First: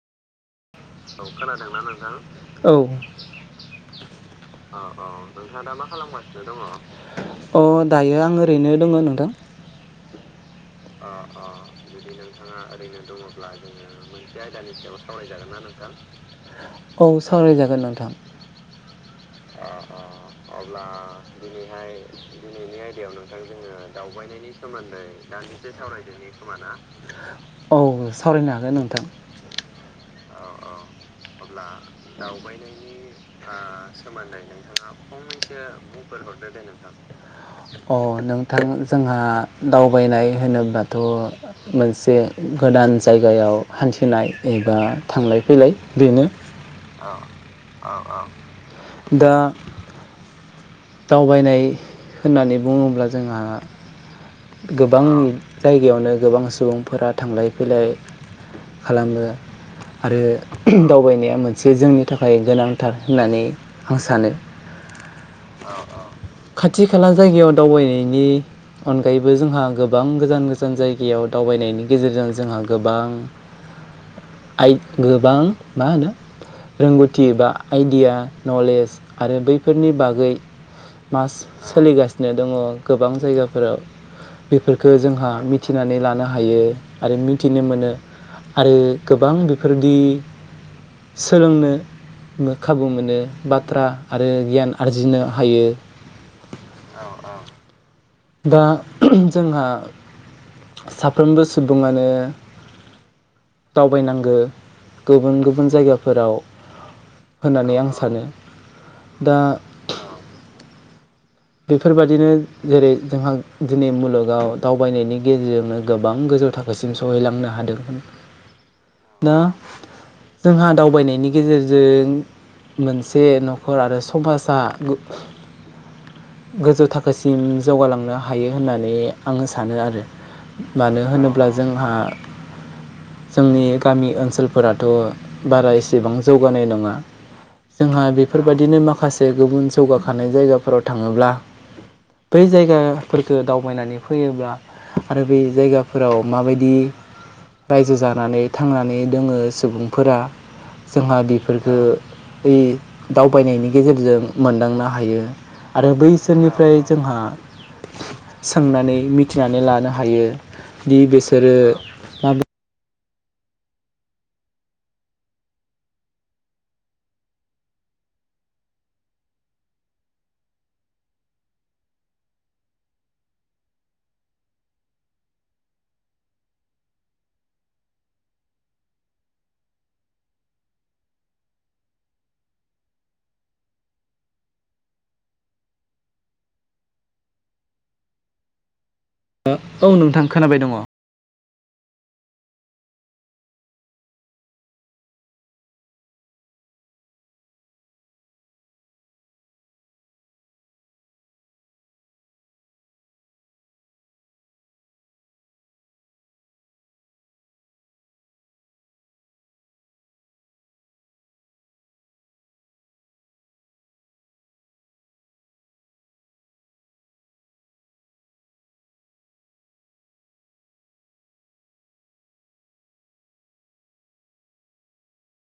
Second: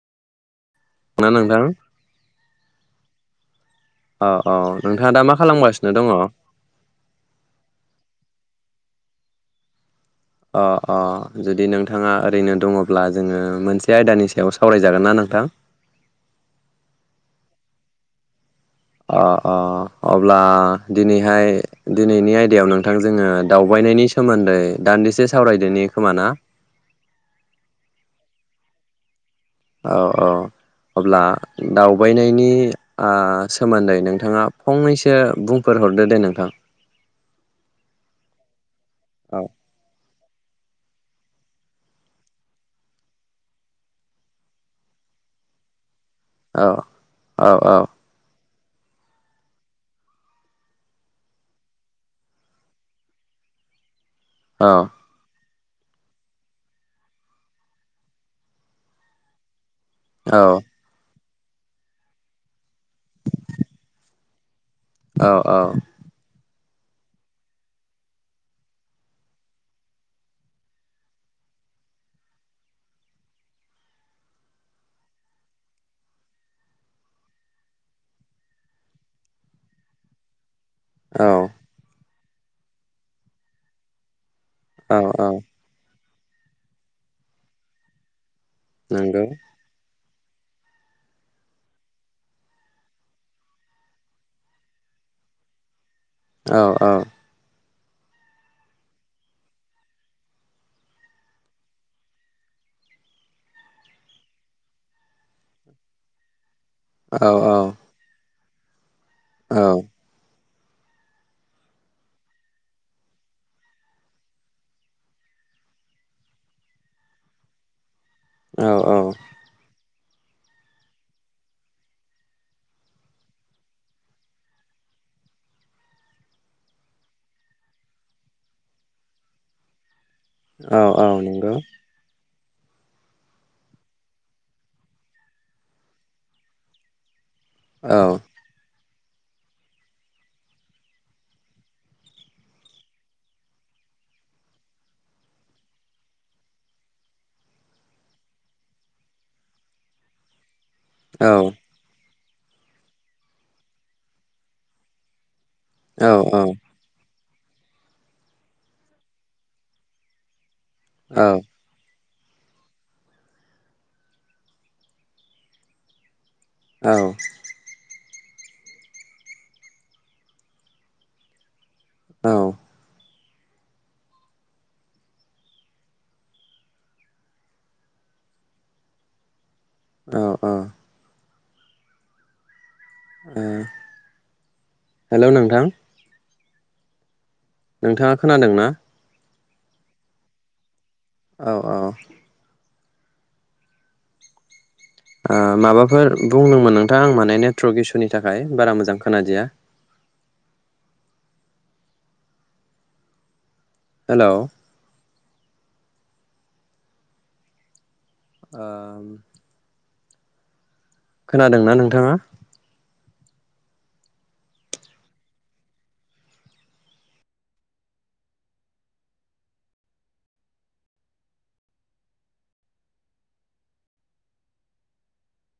ना औ नोंथां खोनादोंना नोंथां औ अ अ औ औ दा मा नोंथाङा दा मा खालामगासिनो दङ? खालामगासिनो दङ अ दायो आङो ओरैनो दङ नोंथां जुदि नोंथाङा ओरैनो दङब्ला जोङो मोनसे आयदानि सायाव सावराय जागोन ना नोंथां औ सावरायजागोन नोंथां अ अ अब्ला दिनैहाय दिनैनि आयदायाव नोंथां जोङो दावबायनायनि सोमोन्दै दान्दिसे सावराय औ सावरायनो हागोन नोंथां औ औ अब्ला दावबायनायनि सोमोन्दै नोंथाङा फंसे बुंफोर हरदो दे नोंथां औ नोंथां जोंहा औ दावबायनाय होनोबाथ' मोनसे गोदान जायगायाव हान्थिनाय एबा थांलाय फैलाय बेनो औ औ औ दा दावबायनाय होननानै बुङोब्ला जोंहा औ गोबां जायगायावनो गोबां सुबुंफोरा थांलाय फैलाय खालामो आरो औ दावबायनाया मोन मोनसे जोंनि थाखाय गोनांथार होननानै आं सानो। औ औ। खाथि खाला जायगायाव दावबायनायनि अनग अनगायैबो जोंहा गोबां गोजान गोजान जायगायाव दावबायनायनि गेजेरजों जोंहा गोबां गोबां मा होनो रोंगौथि बा आइडिया नलेज आरो बैफोरनि बागै औ मास सोलिगासिनो फिनो दङ गोबां जायगाफोराव बेफोरफोरखो औ जोंहा औ मिथिनानै लानो हायो आरो मिथिनो मोनो। आरो नंगौ गोबां बेफोरदि। सोलोंनो लो खाबु मोनो बाथ्रा आरो गियान आरजिनो हायो। औ औ। दा जोंहा साफ्रोमबो सुबुङानो दावबायनांगो गुबुन गुबुन जायगाफोराव। औ होननानै आं सानो। दा। बेफोरबादिनो जेरै जोंहा दिनै मुलुगाव दावबायनायनि गेजेरजोंनो गोबां गोजौ थाखोसिम सहैलांनो हादोंमोन। औ औ। जोंहा दावबायनायनि गेजेरजों मोनसे न'खर आरो समाजा गो गोजौ थाखोसिम जौगालांनो हायो होननानै आंङो सानो आरो। औ औ मानो होनोब्ला नंगौ जोंहा। जोंनि गामि ओनसोलफोराथ' बारा एसेबां जौगानाय नङा। औ जोंहा बेफोरबायदिनो माख माखासे गुबुन जौगाखानाय जायगाफोराव। थाङोब्ला बै जायगाफोरफोरखौ दावबायनानै फैयोब्ला आरो बै जायगाफोराव माबायदि रायजो जानानै थांनानै दोंङो सुबुंफोरा। जोंहा औ बेफोरखो। हैयो दावबायनायनि गेजेरजों मोनदांनो हायो। आरो बैसोरनिफ्राय जोंहा। सोंनानै मिथिनानै लानो हायो। दि औ बेसोरो। दा बे। औ। औ। औ-औ। ओ नोंथाङा खोनादों ना। ओ औ नोंथां खोनाबाय दंङ। औ-औ। ओ माबाफोर बुंदोंमोन नोंथां आं माने नेटवर्क इसुनि थाखाय बारा मोजां खोनादिया। हेलौ। ओम खोनादोंना नोंथाङा।